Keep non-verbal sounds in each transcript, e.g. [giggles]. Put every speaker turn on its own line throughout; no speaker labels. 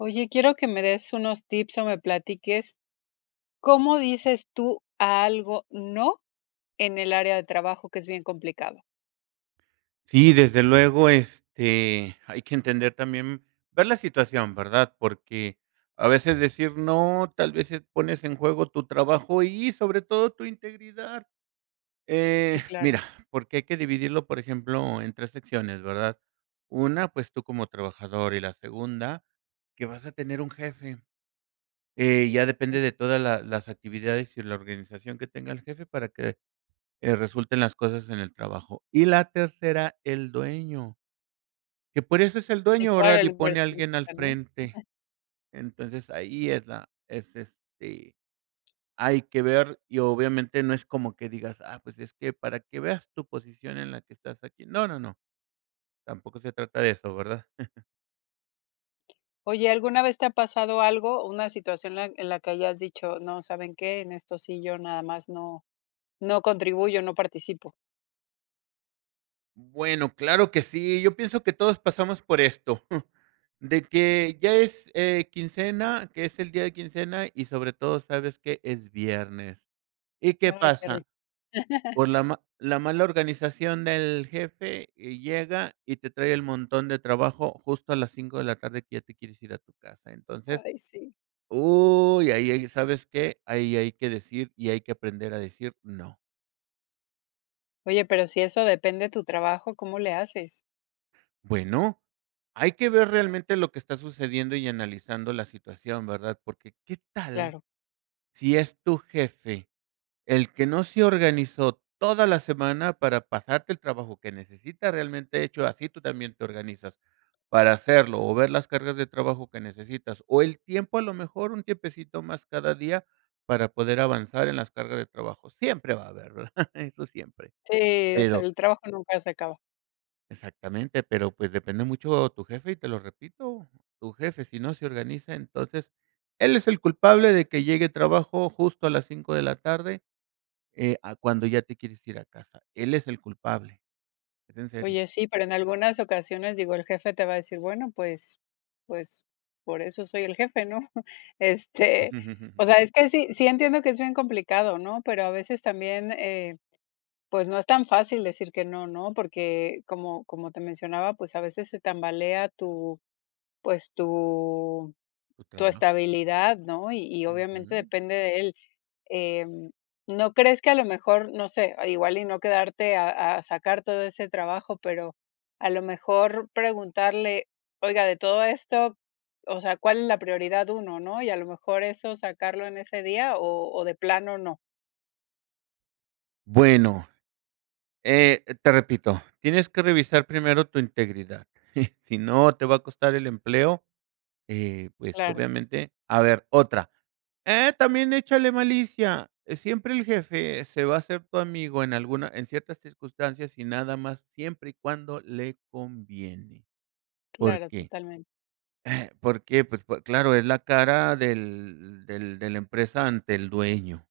Oye, quiero que me des unos tips o me platiques, ¿cómo dices tú a algo, no, en el área de trabajo?, que es bien complicado.
Sí, desde luego, este, hay que entender también ver la situación, ¿verdad?, porque a veces decir no, tal vez, eh, pones en juego tu trabajo y sobre todo tu integridad.
Sí,
Eh,
claro.
mira, porque hay que dividirlo, por ejemplo, en 3 secciones, ¿verdad?, una, pues tú como trabajador, y la segunda, que vas a tener un jefe. Eh, ya depende
Sí.
de toda la las actividades y la organización que tenga el jefe para que, eh, resulten las cosas en el trabajo. Y la tercera, el dueño. Que por eso es el
Sí,
dueño,
claro,
¿verdad?,
el
y pone alguien al
inversionista, ¿no?
frente.
[chuckles]
Entonces, ahí es la es este, hay que ver, y obviamente no es como que digas: "Ah, pues es que para que veas tu posición en la que estás aquí". No, no, no. Tampoco se trata de eso, ¿verdad? [chuckles]
Oye, alguna vez te ha pasado algo, una situación la en la que hayas dicho: "No, ¿saben qué?, en esto sí, yo nada más no, no contribuyo, no participo".
Bueno, claro que sí. Yo pienso que todos pasamos por esto. [shushes] De que ya es, eh, quincena, que es el día de quincena y sobre todo, sabes que, es viernes ¿Y qué
Ay, qué
pasa?
rico. [chuckles]
Por la ma la mala organización del jefe, y llega, y te trae el montón de trabajo justo a las 5 de la tarde que ya te quieres ir a tu casa. Entonces,
Ay, sí.
¿uy, y ahí, sabes qué? Ahí hay que decir, y hay que aprender a decir no.
Oye, pero si de eso depende tu trabajo, ¿cómo le haces?
Bueno. Hay que ver realmente lo que está sucediendo y analizando la situación, ¿verdad? Porque, ¿qué tal,
Claro.
si es tu jefe, el que no se organizó toda la semana, para pasarte el trabajo que necesita?, realmente hecho así tú también te organizas, para hacerlo o ver las cargas de trabajo que necesitas, o el tiempo, a lo mejor un tiempecito más cada día, para poder avanzar en las cargas de trabajo. Siempre va a haber, ¿verdad?, [chuckles] eso siempre.
Sí, es
Pero
el trabajo nunca se acaba.
Exactamente, pero pues, depende mucho tu jefe y te lo repito, tu jefe, si no se organiza, entonces él es el culpable de que llegue trabajo justo a las 5, de la tarde, eh, a cuando ya te quieres ir a casa. Él es el culpable, es en serio.
Oye, sí, pero en algunas ocasiones, digo, el jefe te va a decir: "Bueno, pues pues por eso soy el jefe, ¿no?". Este, o
[chuckles]
sea, es que sí sí, entiendo que es bien complicado, ¿no?, pero a veces también, eh, pues, no es tan fácil decir que no, ¿no?, porque como como te mencionaba, pues, a veces se tambalea tu, pues, tu
Tu
tu
trabajo.
estabilidad, ¿no? Y y obviamente
Ujú.
depende de él. Em, ¿no crees que a lo mejor, no sé igual y no quedarte a a sacar todo ese trabajo, pero a lo mejor preguntarle: "Oiga de todo esto, o sea, ¿cuál es la prioridad 1, no?". Y a lo mejor eso sacarlo en ese día o o de plano, no.
Bueno, eh, te repito, tienes que revisar primero tu integridad. [chuckles] Si no te va a costar el empleo, eh, pues,
Claro.
obviamente, a ver otra eh, también échale malicia. Siempre el jefe se va a ser tu amigo en alguna en ciertas circunstancias y nada más, siempre y cuando le conviene, ¿por
Claro,
qué?,
totalmente.
eh, ¿por qué? Pues, po claro, es la cara del del de la empresa ante el dueño.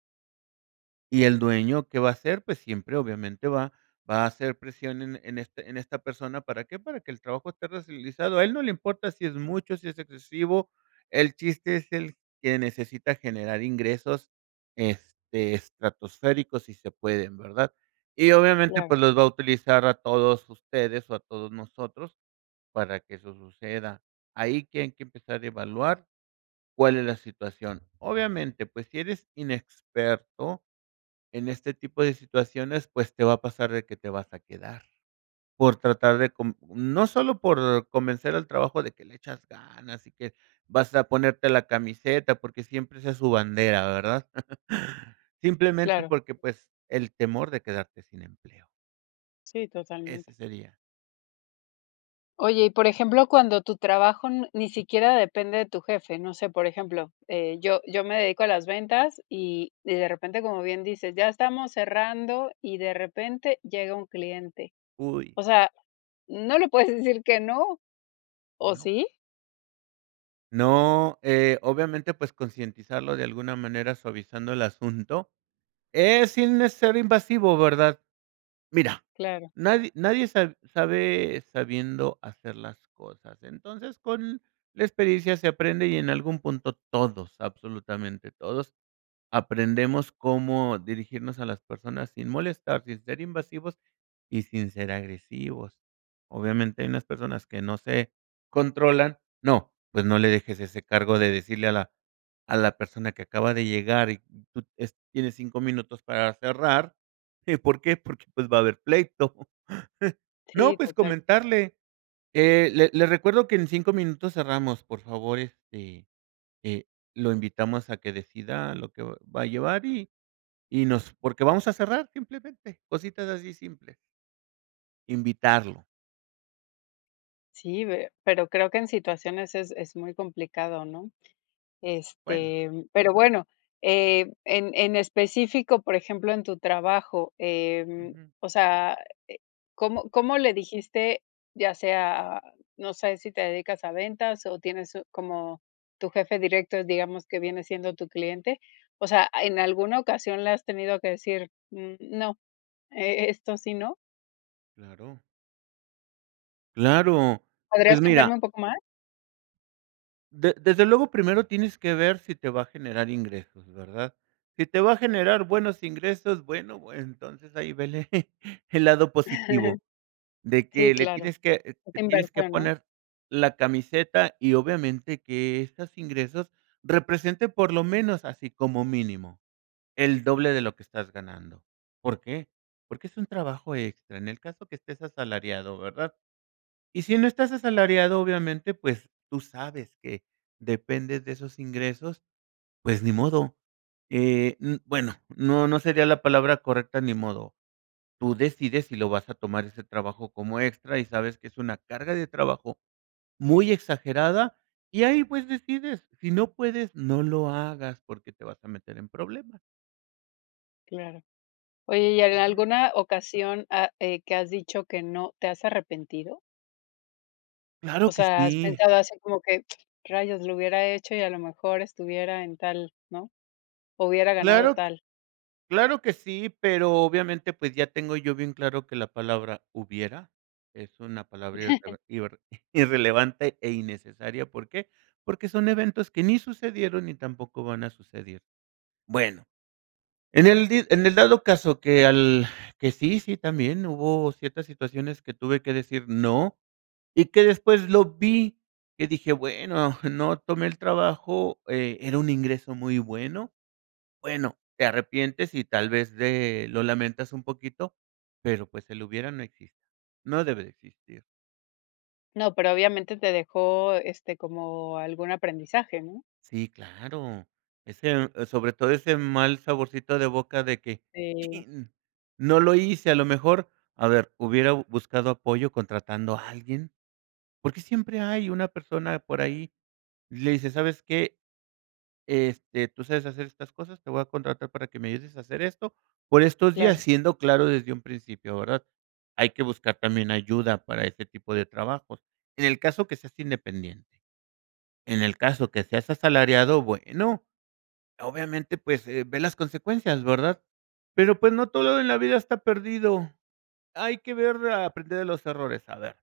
¿Y el dueño que va a hacer? Pues siempre, obviamente va va a hacer presión en en en este en esta persona, ¿para qué? Para que el trabajo esté realizado. A él no le importa si es mucho, si es excesivo. El chiste es el que necesita generar ingresos, este, estratosféricos si se pueden, ¿verdad? Y obviamente,
Claro.
pues los va a utilizar a todos ustedes o a todos nosotros para que eso suceda. Ahí que hay que empezar a evaluar, ¿cuál es la situación? Obviamente, pues si eres inexperto en este tipo de situaciones, pues te va a pasar de que te vas a quedar, por tratar de con no solo por convencer al trabajo de que le echas ganas y que vas a ponerte la camiseta porque siempre esa es su bandera, ¿verdad? [chuckles] Simplemente
Claro.
porque pues el temor de quedarte sin empleo.
Sí,
Ese
totalmente.
sería.
Oye, y por ejemplo, cuando tu trabajo n ni siquiera depende de tu jefe. No sé, por ejemplo, eh, yo yo me dedico a las ventas y y de repente, como bien dices, ya estamos cerrando y de repente llega un cliente.
Uy.
O sea, no le puedes decir que no, ¿o
No.
sí?
No, eh, obviamente, pues, concientizarlo de alguna manera suavizando el asunto, eh, sin ser invasivo, ¿verdad? Mira,
Claro.
nadi nadie sab sabe sabiendo hacer las cosas. Entonces, con la experiencia se aprende y en algún punto todos, absolutamente todos, aprendemos cómo dirigirnos a las personas sin molestar, sin ser invasivos y sin ser agresivos. Obviamente hay unas personas que no se controlan, no, pues, no le dejes ese cargo de decirle a la a la persona que acaba de llegar y tú, es tienes 5, minutos para cerrar, ¿y por qué? Porque, pues, va a haber pleito. [chuckles] No,
Sí,
pues,
total.
comentarle, eh, le le recuerdo que en 5, minutos cerramos, por favor, este, eh, lo invitamos a que decida lo que va a llevar y y nos, porque vamos a cerrar simplemente, cositas así simples. Invitarlo.
Sí ve, pero creo que en situaciones es es muy complicado, ¿no?
Bueno.
Este, mm, pero bueno, eh, en en específico, por ejemplo, en tu trabajo, em,
Ujú.
o sea, eh, ¿cómo cómo le dijiste? ya sea, no sé, si te dedicas a ventas o tienes un, como tu jefe directo. Digamos que viene siendo tu cliente. O sea, ¿en alguna ocasión le has tenido que decir, mm no, e esto sí, no?
Claro. Claro.
¿Podrías
Pues
contarme
mira.
un poco más?
De desde luego, primero tienes que ver si te va a generar ingresos, ¿verdad? Si te va a generar buenos ingresos, bueno, entonces ahí vele [chuckles] el lado positivo. De
Sí,
que le
claro.
tienes que,
Es
te tienes que
inversor, ¿no?
poner la camiseta y obviamente que estos ingresos representen, por lo menos así como mínimo, el doble de lo que estás ganando ¿Por qué? Porque es un trabajo extra. En el caso que estés asalariado, ¿verdad? Y si no estás asalariado, obviamente, pues tú sabes que dependes de esos ingresos. Pues ni modo. Eh, um, bueno, no, no sería la palabra correcta ni modo. Tú decides si lo vas a tomar ese trabajo como extra, y sabes que es una carga de trabajo muy exagerada, y ahí, pues, decides. Si no puedes, no lo hagas, porque te vas a meter en problemas.
Claro. Oye, y en
Ujú.
alguna ocasión, ah, eh, ¿qué has dicho que no, te has arrepentido? O
¡Claro que
sea, ¿has
sí!
pensado, así como que rayos lo hubiera hecho y a lo mejor estuviera en tal, no?, o hubiera ganado
Claro q
tal.
claro que sí, pero obviamente, pues, ya tengo yo bien claro que la palabra hubiera, es una palabra
[chuckles]
irreve irre [chuckles] irrelevante e innecesaria, ¿por qué?, porque son eventos que ni sucedieron ni tampoco van a suceder, bueno. En el di en el dado caso que al que sí sí, también hubo ciertas situaciones que tuve que decir: "No", y que después lo vi y dije: "Bueno, no tomé el trabajo, eh, era un ingreso muy bueno". Bueno, te arrepientes y tal vez, de lo lamentas un poquito, pero, pues, el lo hubiera no existe. No debe de existir.
No, pero obviamente te dejó, este, como algún aprendizaje, ¿no?
Sí, claro. Ese, eh, sobre todo ese mal saborcito de boca de que:
Sí.
"¡Chin!, no lo hice", a lo mejor, a ver, hubiera buscado apoyo contratando a alguien. Por qué siempre hay una persona por ahí le dices: "¿Sabes qué?, este, tú sabes hacer estas cosas. Te voy a contratar para que me ayudes a hacer esto, por estos días",
Claro.
siendo claro desde un principio, ¿verdad? Hay que buscar también ayuda para ese tipo de trabajos, en el caso que seas independiente. En el caso que seas asalariado, bueno, obviamente, pues, eh, ve las consecuencias, ¿verdad?, pero pues, no todo en la vida está perdido. Hay que ver a aprender de los errores, a ver,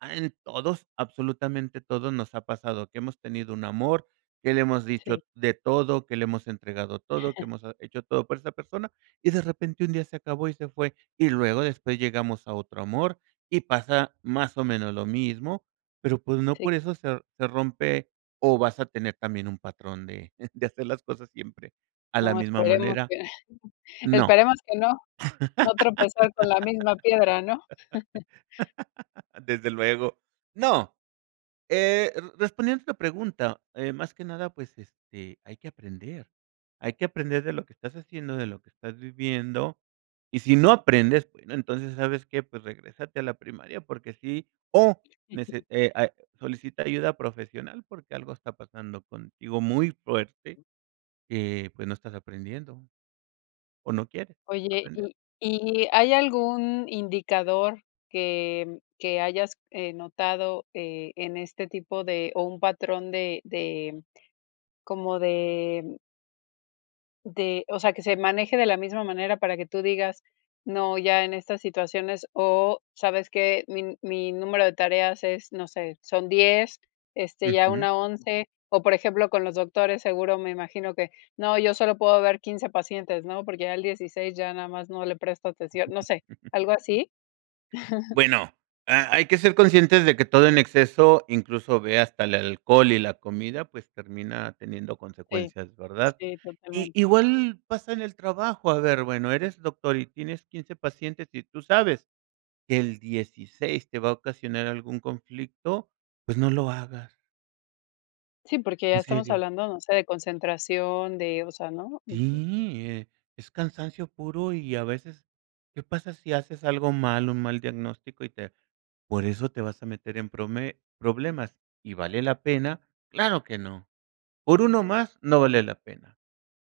ah, en todos, absolutamente todos nos ha pasado que hemos tenido un amor, que le hemos dicho
Sí.
de todo, que le hemos entregado todo, que ha
[chuckles]
hemos hecho todo por esa persona y de repente un día se acabó y se fue, y luego después llegamos a otro amor, y pasa más o menos lo mismo. Pero pues, no
Sí.
por eso se se rompe o vas a tener también un patrón [chuckles] de de hacer las cosas siempre a la
No,
misma
esperemos
manera.
que, [chuckles]
No.
esperemos que no, no tropezar con la misma piedra, ¿no? [chuckles]
[laughs] Desde luego, no, eh, r respondiendo a tu pregunta, eh, más que nada, pues, este, hay que aprender. Hay que aprender de lo que estás haciendo, de lo que estás viviendo, y si no aprendes, bueno, entonces, ¿sabes qué?, pues, regrésate a la primaria porque sí, o nece
[chuckles]
eh, ah, solicita ayuda profesional porque algo está pasando contigo muy fuerte, eh, pues no estás aprendiendo. O no quiere,
Oye,
aprender.
y y, ¿hay algún indicador que que hayas, eh, notado?, eh, en este tipo de, ¿o un patrón?, de de como de De, o sea, que se maneje de la misma manera para que tú digas: "No ya en estas situaciones, o sabes que, mi mi número de tareas es, no sé, son 10, este, ya
Ujú.
una 11". O, por ejemplo, con los doctores, seguro me imagino que, no yo solo puedo ver 15, pacientes, ¿no?, porque ya el 16, ya nada más no le presto atención, no sé,
[chuckles]
¿algo así? [chuckles]
Bueno, ha hay que ser conscientes de que todo en exceso, incluso ve hasta el alcohol y la comida, pues, termina teniendo
Sí,
consecuencias, ¿verdad?
sí,
Y
totalmente.
igual pasa en el trabajo, a ver, bueno, eres doctor y tienes 15, pacientes, y tú sabes, que el 16, te va a ocasionar algún conflicto, pues, no lo hagas.
Sí, porque ya
¿En
estamos
serio?
hablando, no sé, de concentración, de, o sea, ¿no?, ujú.
Sí, eh, es cansancio puro y a veces, ¿qué pasa si haces algo mal, un mal diagnóstico y te por eso te vas a meter en prome problemas?, y, ¿vale la pena?, ¡claro que no!, ¿por uno más?, no vale la pena.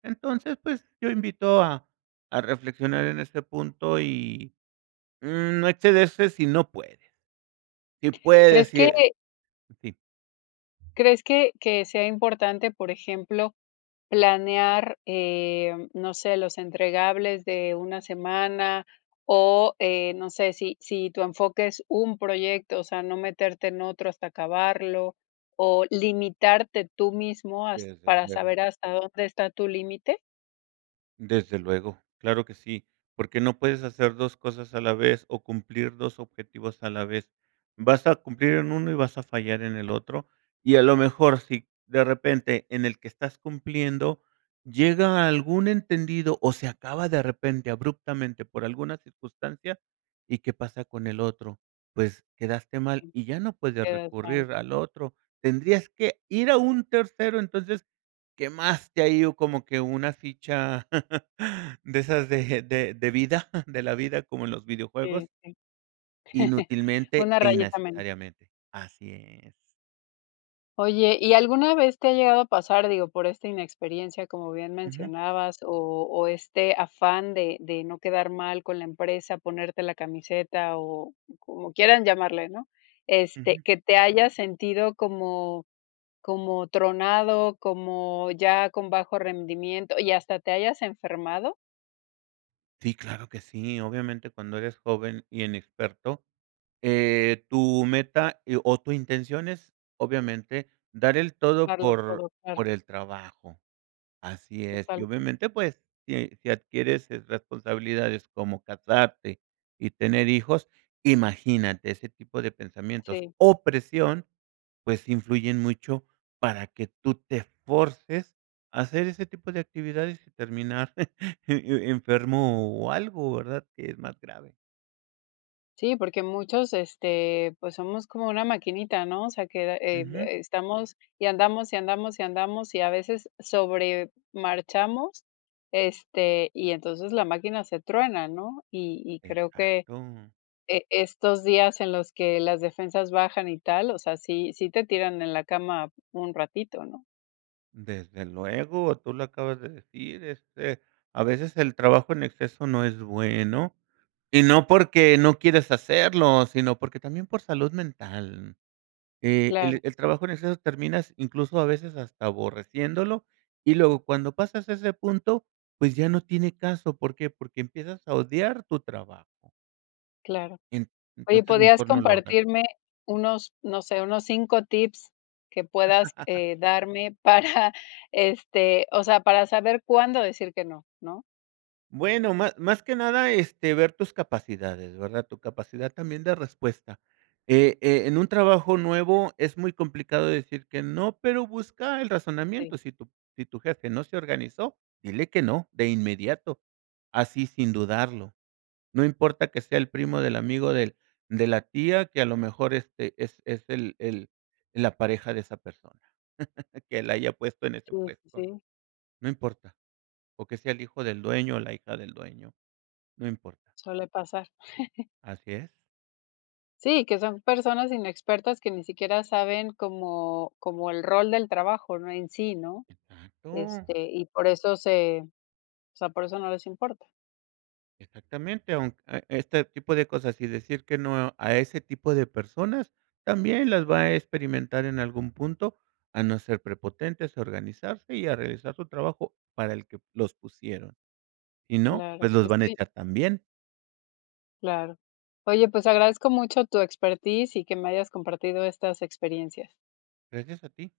Entonces, pues, yo invito a a reflexionar en este punto y, no excederse si no puede. Si puede
¿Crees que
decir, sí.
crees que que sea importante, por ejemplo, planear, eh, no sé, los entregables de una semana?, o, eh, no sé, si si tu enfoque es un proyecto, o sea, ¿no meterte en otro, hasta acabarlo?, o, ¿limitarte tú mismo has
Desde
para
luego.
saber hasta dónde está tu límite?
Desde luego. Claro que sí, porque no puedes hacer 2 cosas a la vez, o cumplir 2 objetivos a la vez. Vas a cumplir en 1 y vas a fallar en el otro, y a lo mejor si de repente en el que estás cumpliendo llega a algún entendido o se acaba de repente abruptamente por alguna circunstancia, ¿y qué pasa con el otro?, pues quedaste mal,
Sí.
y ya no puedes
Quedas mal.
recurrir al otro, tendrías que ir a un tercero. Entonces, quemaste ahí o como que una ficha [chuckles] de esas de de de vida [chuckles] de la vida como en los
Sí,
videojuegos
sí. [chuckles]
inútilmente
Una
e
rayita menos.
innecesariamente. Así es.
Oye, ¿y alguna vez te ha llegado a pasar, digo, por esta inexperiencia, como bien
Ujú.
mencionabas, o o este afán de de no quedar mal con la empresa, ponerte la camiseta o como quieran llamarle, ¿no?, este,
Ujú.
¿que te hayas sentido como como tronado, como ya con bajo rendimiento y hasta te hayas enfermado?
Sí, claro que sí, obviamente, cuando eres joven y inexperto, eh, tu meta e o tu intención es obviamente dar el todo
Darlo
por
todo, claro.
por el trabajo. Así es, y
Totalmente.
obviamente, pues si si adquieres, eh, responsabilidades como casarte y tener hijos, imagínate ese tipo de pensamientos
Sí.
o presión, pues influyen mucho para que tú te forces a hacer ese tipo de actividades, terminar [chuckles] e e enfermo o algo, ¿verdad?, que es más grave.
Sí, porque muchos este pues somos como una maquinita, ¿no? O sea que, eh eh,
Ujú.
estamos y andamos y andamos y andamos y a veces sobre marchamos este y entonces la máquina se truena, ¿no? Y y creo que
Exacto.
eh estos días en los que las defensas bajan y tal, o sea, sí sí te tiran en la cama un ratito, ¿no?
Desde luego, tú lo acabas de decir, este, a veces el trabajo en exceso no es bueno y no porque no quieres hacerlo, sino porque también por salud mental. Eh,
Claro.
el el trabajo en exceso terminas incluso a veces hasta aborreciéndolo y luego cuando pasas a ese punto, pues ya no tiene caso. ¿Por qué? Porque empiezas a odiar tu trabajo.
Claro.
En
Oye,
entonces
¿podrías
mejor no lo hagas.
compartirme unos, no sé, unos 5 tips que puedas,
[laughs]
eh, darme para este, o sea, para saber cuándo decir que no? ¿no?
Bueno, má más que nada, este, ver tus capacidades, ¿verdad? Tu capacidad también de respuesta, eh eh, en un trabajo nuevo, es muy complicado decir que no, pero busca el
Sí.
razonamiento. Si tu si tu jefe no se organizó, dile que no, de inmediato. Así, sin dudarlo. No importa que sea el primo del amigo del de la tía que, a lo mejor este, es es el el, la pareja de esa persona, [chuckles] que la haya puesto en ese
Sí,
puesto,
sí.
no importa. O que sea el hijo del dueño o la hija del dueño, no importa.
Suele pasar. [giggles]
Así es.
Sí, que son personas inexpertas que ni siquiera saben como como el rol del trabajo, ¿no?, en sí, ¿no?
Exacto.
Este, y por eso se, o sea, por eso no les importa.
Exactamente, aunque, este tipo de cosas y decir que no, a ese tipo de personas, también las va a experimentar en algún punto, a no ser prepotentes, a organizarse, y a realizar su trabajo para el que los pusieron. Si no,
Claro,
pues los
pues
van a
sí.
echar también.
Claro. Oye, pues, agradezco mucho tu expertise y que me hayas compartido estas experiencias.
Gracias a ti.